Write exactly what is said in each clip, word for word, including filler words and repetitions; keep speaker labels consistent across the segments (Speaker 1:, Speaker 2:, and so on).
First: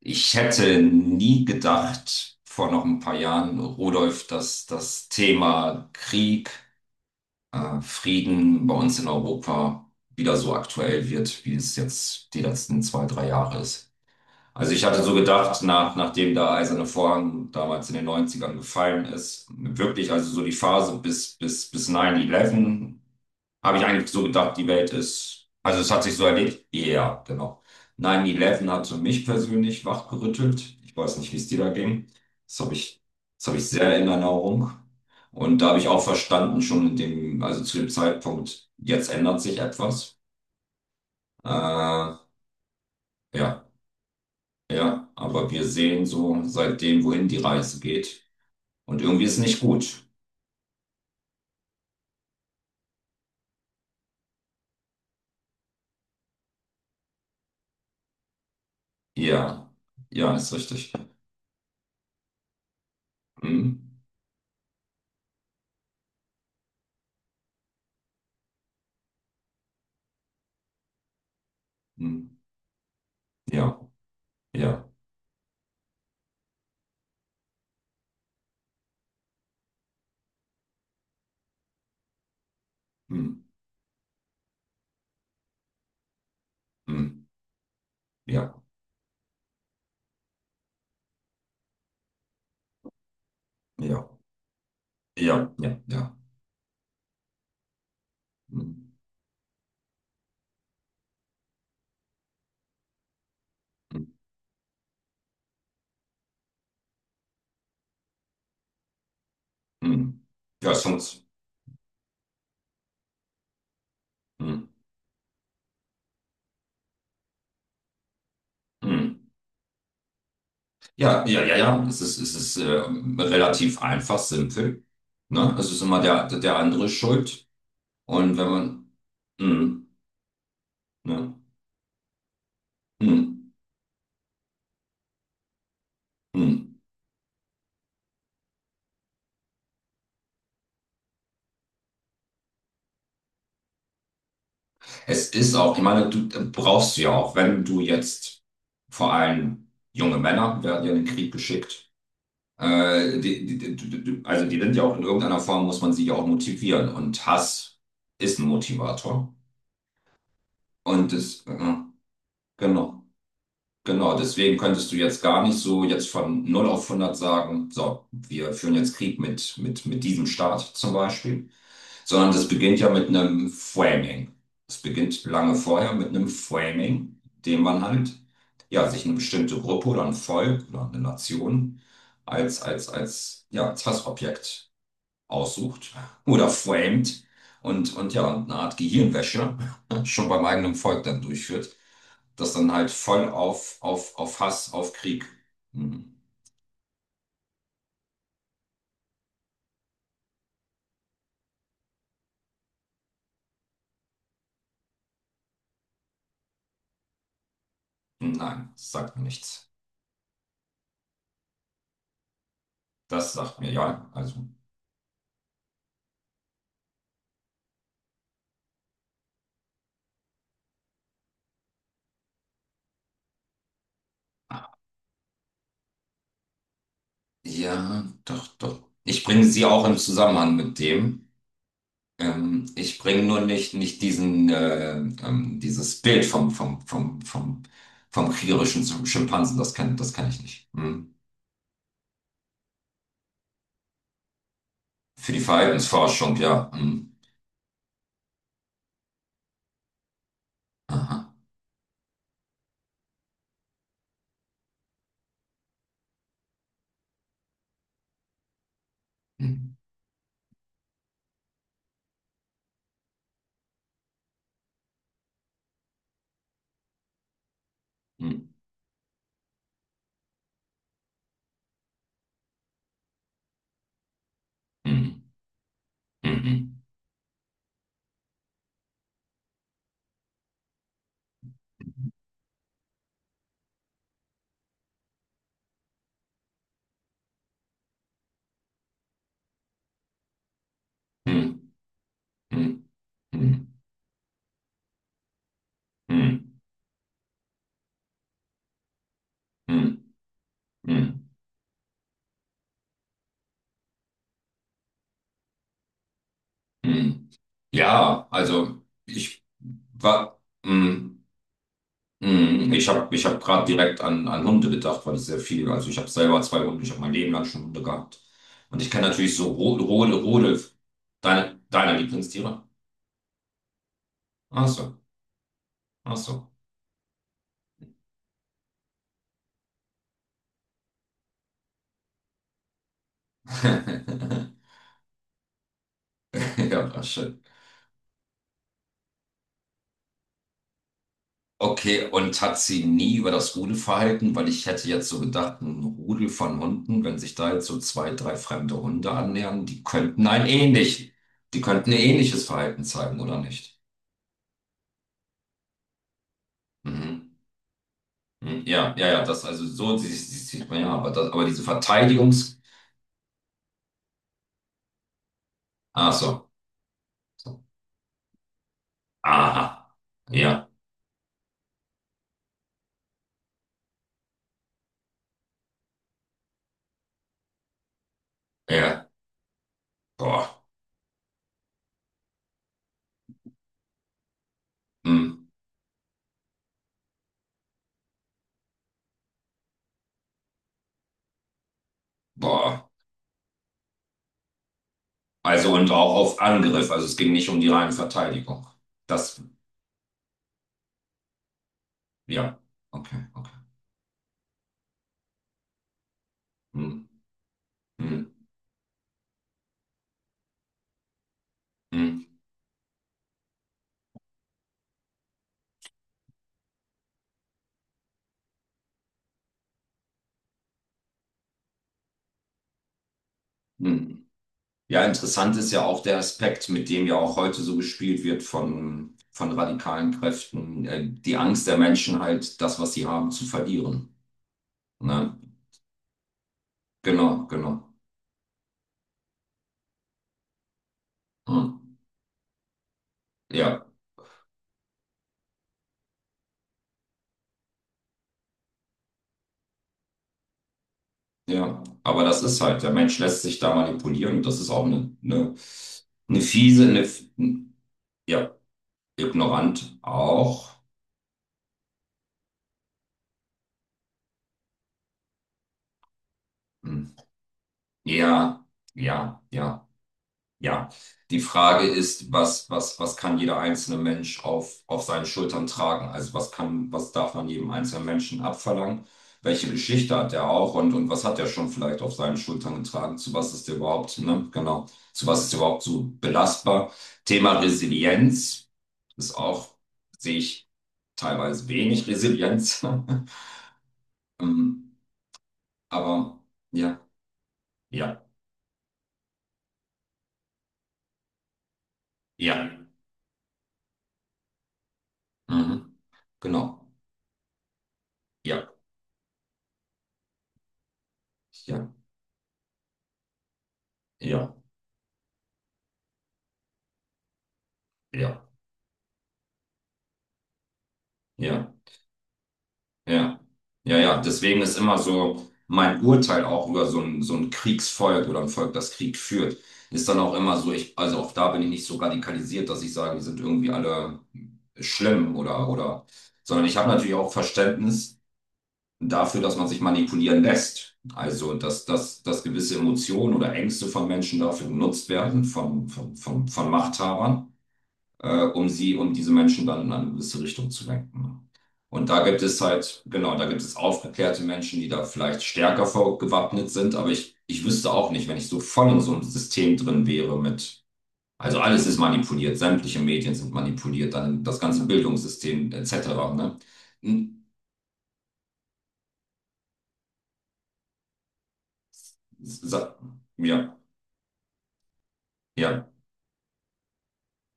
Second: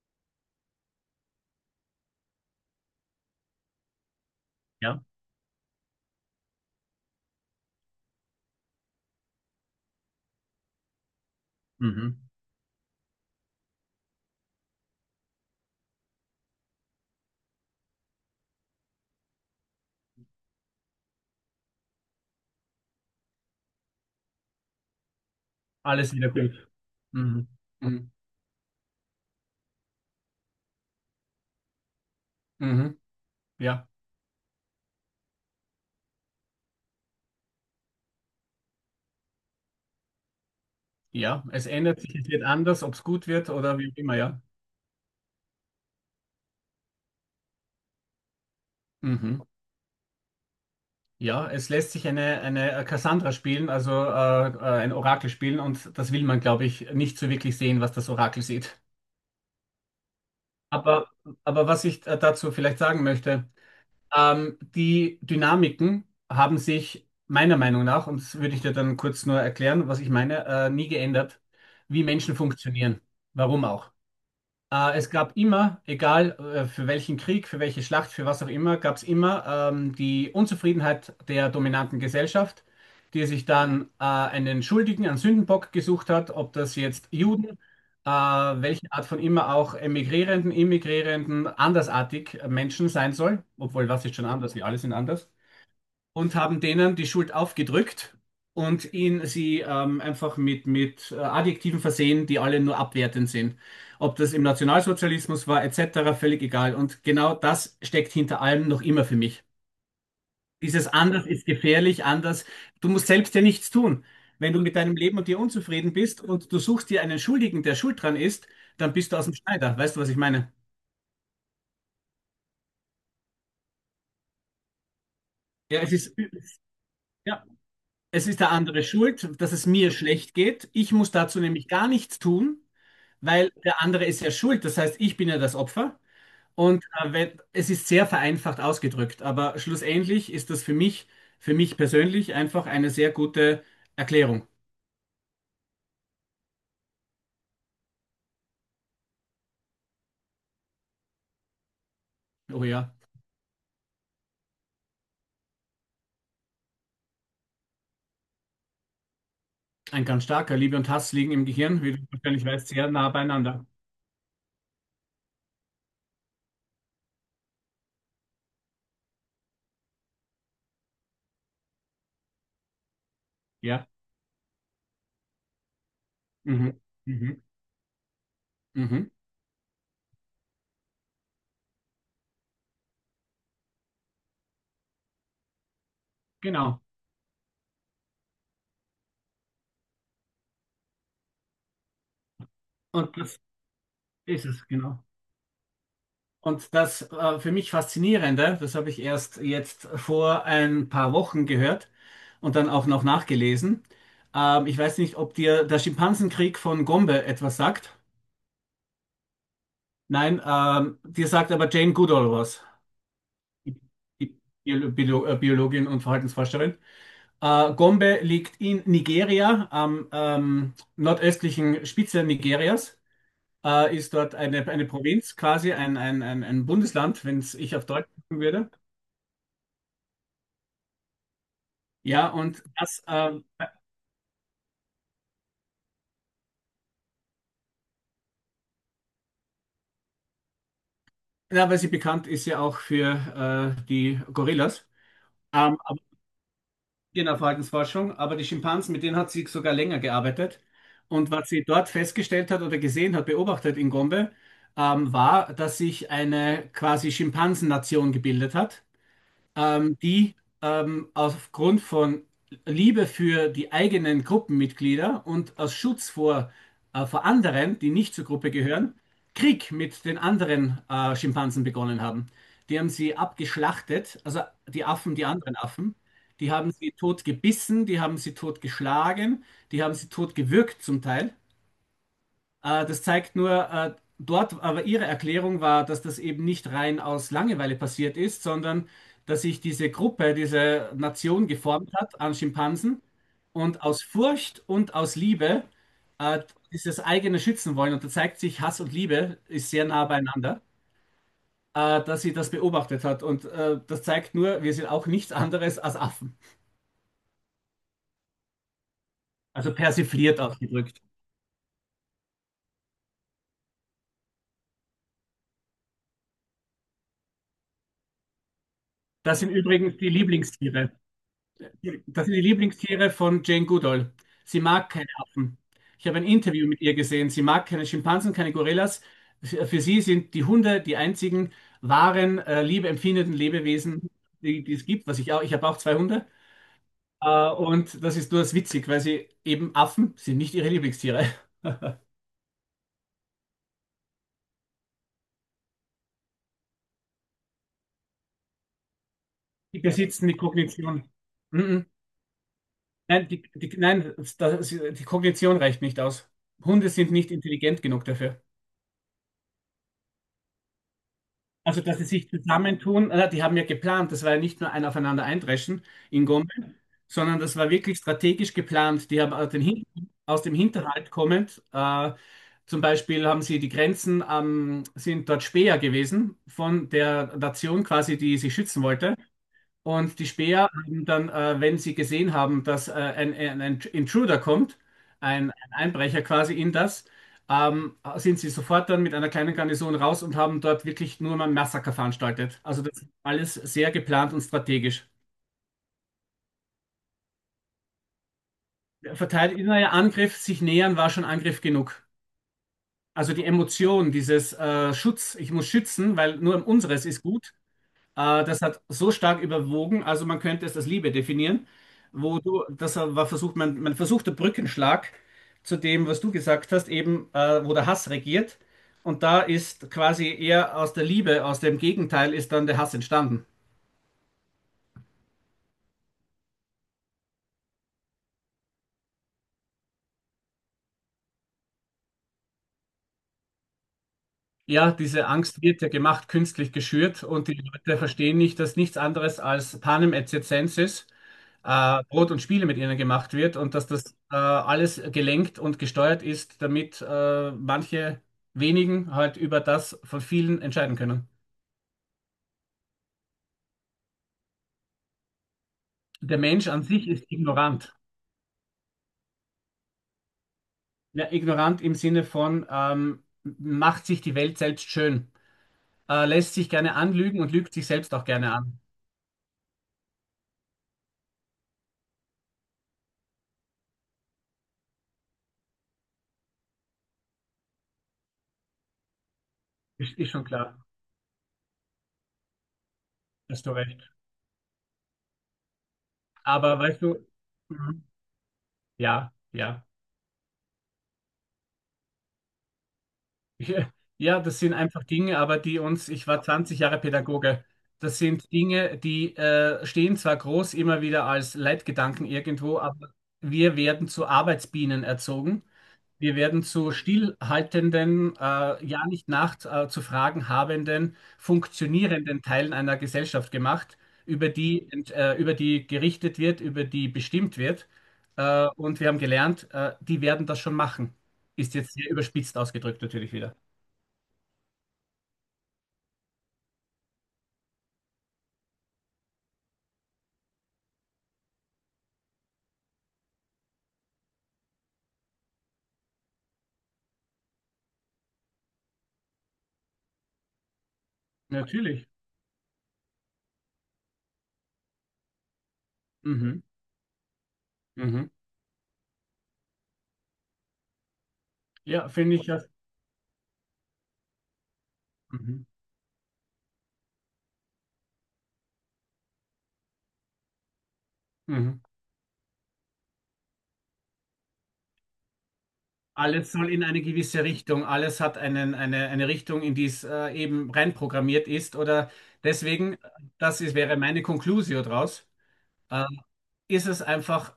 Speaker 1: Ich hätte nie gedacht, vor noch ein paar Jahren, Rudolf, dass
Speaker 2: Ja,
Speaker 1: das Thema Krieg, äh, Frieden bei uns in Europa wieder so aktuell wird, wie es
Speaker 2: mhm.
Speaker 1: jetzt die letzten zwei, drei Jahre ist. Also ich hatte so gedacht, nach, nachdem der Eiserne Vorhang damals in den Neunzigern gefallen ist, wirklich, also so die Phase bis, bis, bis neun elf, habe ich eigentlich so gedacht, die Welt ist, also es hat
Speaker 2: Alles
Speaker 1: sich so
Speaker 2: wieder, ja,
Speaker 1: erledigt.
Speaker 2: gut.
Speaker 1: Ja,
Speaker 2: Mhm.
Speaker 1: genau.
Speaker 2: Mhm.
Speaker 1: neun elf hat für mich persönlich wachgerüttelt. Ich weiß nicht, wie es dir da ging. Das habe
Speaker 2: Mhm.
Speaker 1: ich, Das habe ich sehr
Speaker 2: Ja,
Speaker 1: in Erinnerung. Und da habe ich auch verstanden, schon in dem, also zu dem Zeitpunkt, jetzt ändert sich etwas.
Speaker 2: ja, es ändert sich,
Speaker 1: Äh,
Speaker 2: es wird anders, ob es gut wird
Speaker 1: ja,
Speaker 2: oder wie auch immer, ja.
Speaker 1: ja, aber wir sehen so seitdem, wohin die Reise geht. Und irgendwie ist
Speaker 2: Mhm.
Speaker 1: nicht gut.
Speaker 2: Ja, es lässt sich eine, eine äh, Cassandra spielen, also äh, äh, ein Orakel spielen und das will man, glaube ich, nicht so wirklich sehen, was das Orakel sieht.
Speaker 1: Ja, ja, ist richtig.
Speaker 2: Aber, aber was ich äh, dazu vielleicht sagen möchte,
Speaker 1: Hm,
Speaker 2: ähm, die Dynamiken haben sich meiner Meinung nach, und das würde ich dir dann kurz nur erklären, was ich meine, äh, nie geändert, wie
Speaker 1: hm,
Speaker 2: Menschen funktionieren. Warum
Speaker 1: ja,
Speaker 2: auch?
Speaker 1: ja,
Speaker 2: Äh, es gab immer, egal äh, für welchen Krieg, für welche Schlacht, für was auch immer, gab es immer ähm, die Unzufriedenheit der dominanten Gesellschaft, die
Speaker 1: hm,
Speaker 2: sich dann äh, einen Schuldigen, einen Sündenbock gesucht hat, ob das jetzt
Speaker 1: hm,
Speaker 2: Juden, äh,
Speaker 1: ja,
Speaker 2: welche Art von immer auch Emigrierenden, Immigrierenden, andersartig Menschen sein soll, obwohl was
Speaker 1: ja,
Speaker 2: ist schon anders, wir alle sind anders
Speaker 1: ja, ja, ja.
Speaker 2: und haben denen die Schuld aufgedrückt
Speaker 1: Hm,
Speaker 2: und ihn sie ähm, einfach mit, mit äh, Adjektiven versehen, die alle nur abwertend sind.
Speaker 1: hm,
Speaker 2: Ob das im Nationalsozialismus war, et cetera, völlig egal. Und genau das steckt hinter allem noch immer für mich.
Speaker 1: hm. Ja, es
Speaker 2: Dieses
Speaker 1: funktioniert.
Speaker 2: anders ist gefährlich, anders. Du musst selbst ja nichts tun. Wenn
Speaker 1: Hm,
Speaker 2: du mit deinem Leben und dir unzufrieden bist und du suchst dir einen Schuldigen, der schuld dran ist, dann bist du
Speaker 1: hm.
Speaker 2: aus dem Schneider. Weißt du, was ich meine?
Speaker 1: Ja, ja, ja, ja. Es ist, es ist ähm, relativ einfach, simpel. Ne? Es
Speaker 2: Ja,
Speaker 1: ist
Speaker 2: es
Speaker 1: immer
Speaker 2: ist,
Speaker 1: der, der andere
Speaker 2: ja,
Speaker 1: schuld.
Speaker 2: es
Speaker 1: Und
Speaker 2: ist
Speaker 1: wenn
Speaker 2: der andere
Speaker 1: man.
Speaker 2: schuld, dass es
Speaker 1: Hm,
Speaker 2: mir schlecht geht. Ich muss
Speaker 1: ne?
Speaker 2: dazu nämlich gar nichts tun.
Speaker 1: Hm,
Speaker 2: Weil der andere ist ja schuld, das heißt, ich bin ja das Opfer
Speaker 1: hm.
Speaker 2: und äh, wenn, es ist sehr vereinfacht ausgedrückt, aber schlussendlich ist das für mich, für mich persönlich einfach eine sehr gute Erklärung.
Speaker 1: Es ist auch, ich meine, du äh, brauchst du ja auch, wenn du jetzt vor allem junge Männer werden ja in den Krieg geschickt.
Speaker 2: Oh ja,
Speaker 1: Äh, die, die, die, die, die- also die sind ja auch in irgendeiner Form, muss man sie ja auch motivieren. Und Hass ist ein Motivator.
Speaker 2: ein ganz starker Liebe und
Speaker 1: Und
Speaker 2: Hass liegen im
Speaker 1: es, äh,
Speaker 2: Gehirn, wie du wahrscheinlich weißt, sehr
Speaker 1: genau,
Speaker 2: nah beieinander.
Speaker 1: genau. Deswegen könntest du jetzt gar nicht so jetzt von null auf hundert sagen, so, wir führen jetzt Krieg mit, mit, mit diesem Staat zum Beispiel. Sondern das beginnt ja mit einem
Speaker 2: Ja,
Speaker 1: Framing. Es beginnt lange vorher mit einem
Speaker 2: mhm.
Speaker 1: Framing,
Speaker 2: Mhm.
Speaker 1: dem man halt ja, sich
Speaker 2: Mhm.
Speaker 1: eine bestimmte Gruppe oder ein Volk oder eine Nation als, als, als, ja, als Hassobjekt aussucht oder
Speaker 2: Genau.
Speaker 1: framed und, und ja, und eine Art Gehirnwäsche schon beim eigenen Volk dann durchführt, das dann halt
Speaker 2: Und
Speaker 1: voll
Speaker 2: das
Speaker 1: auf, auf, auf
Speaker 2: ist es,
Speaker 1: Hass, auf
Speaker 2: genau.
Speaker 1: Krieg. Hm.
Speaker 2: Und das äh, für mich Faszinierende, das habe ich erst jetzt vor ein paar Wochen gehört und dann auch noch nachgelesen. Ähm, ich weiß nicht, ob dir der Schimpansenkrieg von Gombe etwas sagt.
Speaker 1: Nein, das sagt mir nichts.
Speaker 2: Nein, ähm, dir sagt aber Jane Goodall was,
Speaker 1: Das sagt mir ja,
Speaker 2: die
Speaker 1: also
Speaker 2: Bio- Bio- äh, Biologin und Verhaltensforscherin. Äh, Gombe liegt in Nigeria, am ähm, nordöstlichen Spitze Nigerias. Äh, ist dort eine, eine Provinz, quasi ein, ein, ein, ein Bundesland, wenn es ich auf
Speaker 1: ja,
Speaker 2: Deutsch sagen
Speaker 1: doch,
Speaker 2: würde.
Speaker 1: doch. Ich bringe sie auch im Zusammenhang mit dem.
Speaker 2: Ja, und
Speaker 1: Ähm, ich
Speaker 2: das,
Speaker 1: bringe nur
Speaker 2: ähm,
Speaker 1: nicht, nicht diesen, äh, ähm, dieses Bild vom, vom, vom, vom, vom kriegerischen Sch- Schimpansen. Das kann, das kann ich nicht. Hm.
Speaker 2: ja, weil sie bekannt ist ja auch für äh, die Gorillas,
Speaker 1: Für die
Speaker 2: ähm, aber
Speaker 1: Verhaltensforschung, ja. Hm.
Speaker 2: in der Verhaltensforschung, aber die Schimpansen, mit denen hat sie sogar länger gearbeitet. Und
Speaker 1: Aha.
Speaker 2: was sie dort festgestellt hat oder gesehen hat, beobachtet in Gombe, ähm, war, dass sich eine quasi Schimpansennation gebildet hat.
Speaker 1: Hm.
Speaker 2: Ähm, die ähm, aufgrund von Liebe für die eigenen Gruppenmitglieder und aus Schutz vor, äh, vor anderen, die nicht zur
Speaker 1: Hm.
Speaker 2: Gruppe gehören, Krieg mit den anderen äh, Schimpansen begonnen haben. Die haben sie abgeschlachtet, also die
Speaker 1: Hm.
Speaker 2: Affen, die anderen Affen. Die haben sie tot gebissen, die haben sie tot geschlagen, die haben sie tot gewürgt zum Teil. Äh, das zeigt nur, äh, dort, aber ihre Erklärung war, dass das eben nicht rein aus Langeweile passiert ist, sondern dass sich diese Gruppe, diese Nation
Speaker 1: Hm.
Speaker 2: geformt hat an
Speaker 1: Hm.
Speaker 2: Schimpansen
Speaker 1: Hm. Hm.
Speaker 2: und aus Furcht und aus Liebe äh,
Speaker 1: Hm.
Speaker 2: dieses eigene schützen wollen. Und da zeigt sich, Hass und Liebe ist sehr nah
Speaker 1: Hm.
Speaker 2: beieinander,
Speaker 1: Hm. Hm.
Speaker 2: äh, dass sie das beobachtet hat. Und äh, das zeigt nur, wir sind auch nichts anderes als Affen.
Speaker 1: Hm. Ja, also ich
Speaker 2: Also
Speaker 1: war.
Speaker 2: persifliert ausgedrückt.
Speaker 1: Hm. Mhm. Ich habe ich hab gerade direkt an, an Hunde gedacht, weil ich sehr viel, also ich habe selber zwei Hunde, ich habe mein Leben lang schon Hunde gehabt. Und ich kenne natürlich
Speaker 2: Das sind
Speaker 1: so Rode,
Speaker 2: übrigens die
Speaker 1: Rode, Rode,
Speaker 2: Lieblingstiere.
Speaker 1: deine, deine
Speaker 2: Das sind die
Speaker 1: Lieblingstiere.
Speaker 2: Lieblingstiere von Jane Goodall. Sie
Speaker 1: Ach
Speaker 2: mag
Speaker 1: so,
Speaker 2: keine Affen. Ich
Speaker 1: ach
Speaker 2: habe ein
Speaker 1: so.
Speaker 2: Interview mit ihr gesehen. Sie mag keine Schimpansen, keine Gorillas. Für sie sind die Hunde die einzigen wahren, äh, liebeempfindenden Lebewesen, die, die es gibt, was ich auch, ich habe auch zwei Hunde.
Speaker 1: Ja, war schön.
Speaker 2: Äh, und das ist nur das witzig, weil sie eben Affen sind nicht ihre Lieblingstiere.
Speaker 1: Okay, und hat sie nie über das Rudelverhalten, weil ich hätte jetzt so gedacht, ein Rudel von Hunden, wenn sich da jetzt so zwei, drei fremde Hunde annähern,
Speaker 2: Die
Speaker 1: die könnten
Speaker 2: besitzen die
Speaker 1: ein
Speaker 2: Kognition.
Speaker 1: ähnlich, die
Speaker 2: Mhm.
Speaker 1: könnten ein ähnliches Verhalten zeigen,
Speaker 2: Nein,
Speaker 1: oder
Speaker 2: die, die,
Speaker 1: nicht?
Speaker 2: nein, das, die Kognition reicht nicht aus. Hunde sind nicht
Speaker 1: Mhm.
Speaker 2: intelligent genug dafür.
Speaker 1: Hm, ja, ja, ja, das, also so sie- sie- sieht man ja, aber, das, aber diese
Speaker 2: Also, dass sie sich
Speaker 1: Verteidigungs.
Speaker 2: zusammentun, äh, die haben ja geplant, das war ja nicht nur ein Aufeinander eindreschen
Speaker 1: Ach
Speaker 2: in
Speaker 1: so.
Speaker 2: Gombe, sondern das
Speaker 1: So,
Speaker 2: war wirklich strategisch geplant. Die haben aus, den Hin
Speaker 1: aha.
Speaker 2: aus dem
Speaker 1: Ja,
Speaker 2: Hinterhalt kommend, äh, zum Beispiel haben sie die Grenzen, am- sind dort Späher gewesen von der Nation quasi, die sie schützen
Speaker 1: ja.
Speaker 2: wollte. Und die
Speaker 1: Boah.
Speaker 2: Späher haben dann, äh, wenn sie gesehen haben, dass äh, ein, ein, ein Intruder kommt,
Speaker 1: Hm,
Speaker 2: ein, ein Einbrecher quasi in das, ähm, sind sie sofort dann mit einer kleinen Garnison raus und haben dort wirklich nur mal ein Massaker veranstaltet. Also
Speaker 1: boah.
Speaker 2: das ist alles sehr geplant und strategisch.
Speaker 1: Also und auch auf Angriff. Also es ging nicht um die reine Verteidigung. Das,
Speaker 2: Verteidiger Angriff, sich nähern war schon Angriff genug.
Speaker 1: ja. Okay,
Speaker 2: Also die
Speaker 1: okay.
Speaker 2: Emotion, dieses äh, Schutz, ich muss schützen, weil nur um unseres
Speaker 1: Hm,
Speaker 2: ist gut.
Speaker 1: hm,
Speaker 2: Äh, das hat so stark überwogen, also man könnte es als Liebe definieren,
Speaker 1: hm,
Speaker 2: wo du, das war versucht, man, man versuchte Brückenschlag zu dem, was du gesagt hast, eben, äh, wo der Hass regiert. Und da ist quasi eher aus der Liebe, aus dem Gegenteil, ist dann der Hass entstanden.
Speaker 1: hm. Ja, interessant ist ja auch der Aspekt, mit dem ja auch heute so gespielt wird von, von radikalen Kräften, äh, die Angst der Menschen halt, das, was sie haben, zu verlieren.
Speaker 2: Ja, diese
Speaker 1: Ne?
Speaker 2: Angst wird ja gemacht, künstlich geschürt
Speaker 1: Genau,
Speaker 2: und die
Speaker 1: genau.
Speaker 2: Leute verstehen nicht, dass nichts anderes als Panem et circenses,
Speaker 1: Hm.
Speaker 2: äh, Brot und Spiele mit ihnen gemacht wird und dass
Speaker 1: Ja.
Speaker 2: das äh, alles gelenkt und gesteuert ist, damit äh, manche wenigen halt über das von vielen entscheiden können.
Speaker 1: Ja, aber das ist halt, der Mensch lässt sich da manipulieren und das ist auch eine, eine,
Speaker 2: Der
Speaker 1: eine
Speaker 2: Mensch an
Speaker 1: fiese, eine,
Speaker 2: sich
Speaker 1: f-
Speaker 2: ist ignorant.
Speaker 1: ja, ignorant auch.
Speaker 2: Ja, ignorant im Sinne von ähm, macht sich die Welt selbst schön, äh, lässt sich gerne
Speaker 1: Hm.
Speaker 2: anlügen und lügt sich selbst auch gerne
Speaker 1: Ja,
Speaker 2: an.
Speaker 1: ja, ja. Ja, die Frage ist, was, was, was kann jeder einzelne Mensch auf, auf seinen Schultern tragen? Also was kann, was darf man jedem einzelnen Menschen abverlangen? Welche Geschichte
Speaker 2: Ist, ist
Speaker 1: hat
Speaker 2: schon
Speaker 1: er auch
Speaker 2: klar,
Speaker 1: und, und was hat er schon vielleicht auf seinen Schultern getragen? Zu was
Speaker 2: hast
Speaker 1: ist
Speaker 2: du
Speaker 1: er
Speaker 2: recht.
Speaker 1: überhaupt, ne? Genau. Zu was ist er überhaupt so
Speaker 2: Aber
Speaker 1: belastbar?
Speaker 2: weißt du,
Speaker 1: Thema
Speaker 2: mhm.
Speaker 1: Resilienz
Speaker 2: Ja,
Speaker 1: ist auch,
Speaker 2: ja.
Speaker 1: sehe ich teilweise wenig Resilienz.
Speaker 2: Ja, das sind
Speaker 1: Ähm,
Speaker 2: einfach Dinge, aber die uns, ich
Speaker 1: aber
Speaker 2: war zwanzig
Speaker 1: ja,
Speaker 2: Jahre Pädagoge, das
Speaker 1: ja,
Speaker 2: sind Dinge, die äh, stehen zwar groß immer wieder als Leitgedanken
Speaker 1: ja.
Speaker 2: irgendwo, aber wir werden zu Arbeitsbienen erzogen.
Speaker 1: Mhm.
Speaker 2: Wir werden
Speaker 1: Genau.
Speaker 2: zu stillhaltenden,
Speaker 1: Ja,
Speaker 2: äh, ja nicht nachts äh, zu fragen habenden,
Speaker 1: ja,
Speaker 2: funktionierenden Teilen einer Gesellschaft gemacht, über
Speaker 1: ja,
Speaker 2: die, ent- äh, über die gerichtet wird, über die bestimmt wird.
Speaker 1: ja, ja,
Speaker 2: Äh, und wir haben gelernt, äh, die werden das schon machen.
Speaker 1: ja.
Speaker 2: Ist jetzt sehr überspitzt ausgedrückt natürlich
Speaker 1: Ja,
Speaker 2: wieder.
Speaker 1: ja, ja. Deswegen ist immer so mein Urteil auch über so ein, so ein Kriegsvolk oder ein Volk, das Krieg führt, ist dann auch immer so, ich, also auch da bin ich nicht so radikalisiert, dass ich sage, die sind irgendwie alle schlimm oder, oder, sondern ich habe natürlich auch Verständnis dafür, dass man sich manipulieren lässt. Also, dass,
Speaker 2: Natürlich.
Speaker 1: dass, dass gewisse Emotionen oder Ängste von Menschen dafür genutzt werden, von, von, von,
Speaker 2: Mhm.
Speaker 1: von Machthabern
Speaker 2: Mhm.
Speaker 1: äh, um sie, um diese Menschen dann in eine gewisse Richtung zu lenken. Und
Speaker 2: Ja,
Speaker 1: da
Speaker 2: finde
Speaker 1: gibt
Speaker 2: ich
Speaker 1: es
Speaker 2: das.
Speaker 1: halt, genau, da gibt es aufgeklärte Menschen, die da vielleicht
Speaker 2: Mhm.
Speaker 1: stärker vorgewappnet sind, aber ich, ich wüsste auch nicht, wenn ich so voll in so einem System drin wäre mit, also
Speaker 2: Mhm.
Speaker 1: alles ist manipuliert, sämtliche Medien sind manipuliert, dann das ganze Bildungssystem et cetera,
Speaker 2: Alles
Speaker 1: ne?
Speaker 2: soll in eine gewisse
Speaker 1: Hm,
Speaker 2: Richtung, alles hat einen, eine, eine Richtung, in die es äh, eben reinprogrammiert ist. Oder
Speaker 1: sa-
Speaker 2: deswegen,
Speaker 1: Ja,
Speaker 2: das ist, wäre meine Conclusio draus,
Speaker 1: ja,
Speaker 2: äh, ist es einfach,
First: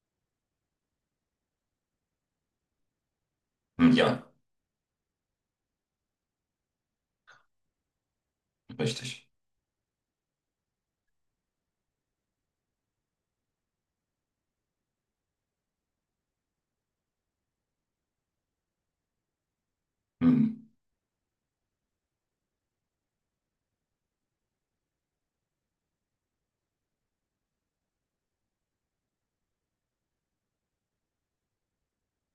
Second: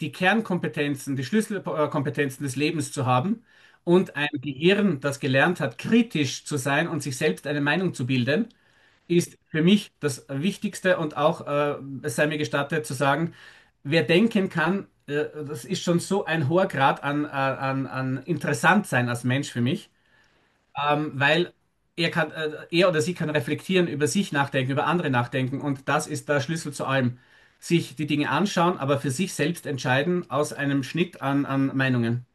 Speaker 2: die Kernkompetenzen, die Schlüsselkompetenzen des Lebens zu haben
Speaker 1: hm,
Speaker 2: und
Speaker 1: ja,
Speaker 2: ein Gehirn, das gelernt hat, kritisch zu sein und sich selbst eine Meinung zu bilden
Speaker 1: richtig.
Speaker 2: ist für mich das Wichtigste und auch, äh, es sei mir gestattet zu sagen, wer denken kann, äh, das ist schon so ein hoher Grad an, äh, an, an interessant sein als Mensch für mich,
Speaker 1: Hm.
Speaker 2: ähm, weil er kann, äh, er oder sie kann reflektieren, über sich nachdenken, über andere nachdenken und das ist der Schlüssel zu allem. Sich die Dinge anschauen, aber für sich selbst entscheiden aus einem Schnitt an, an Meinungen.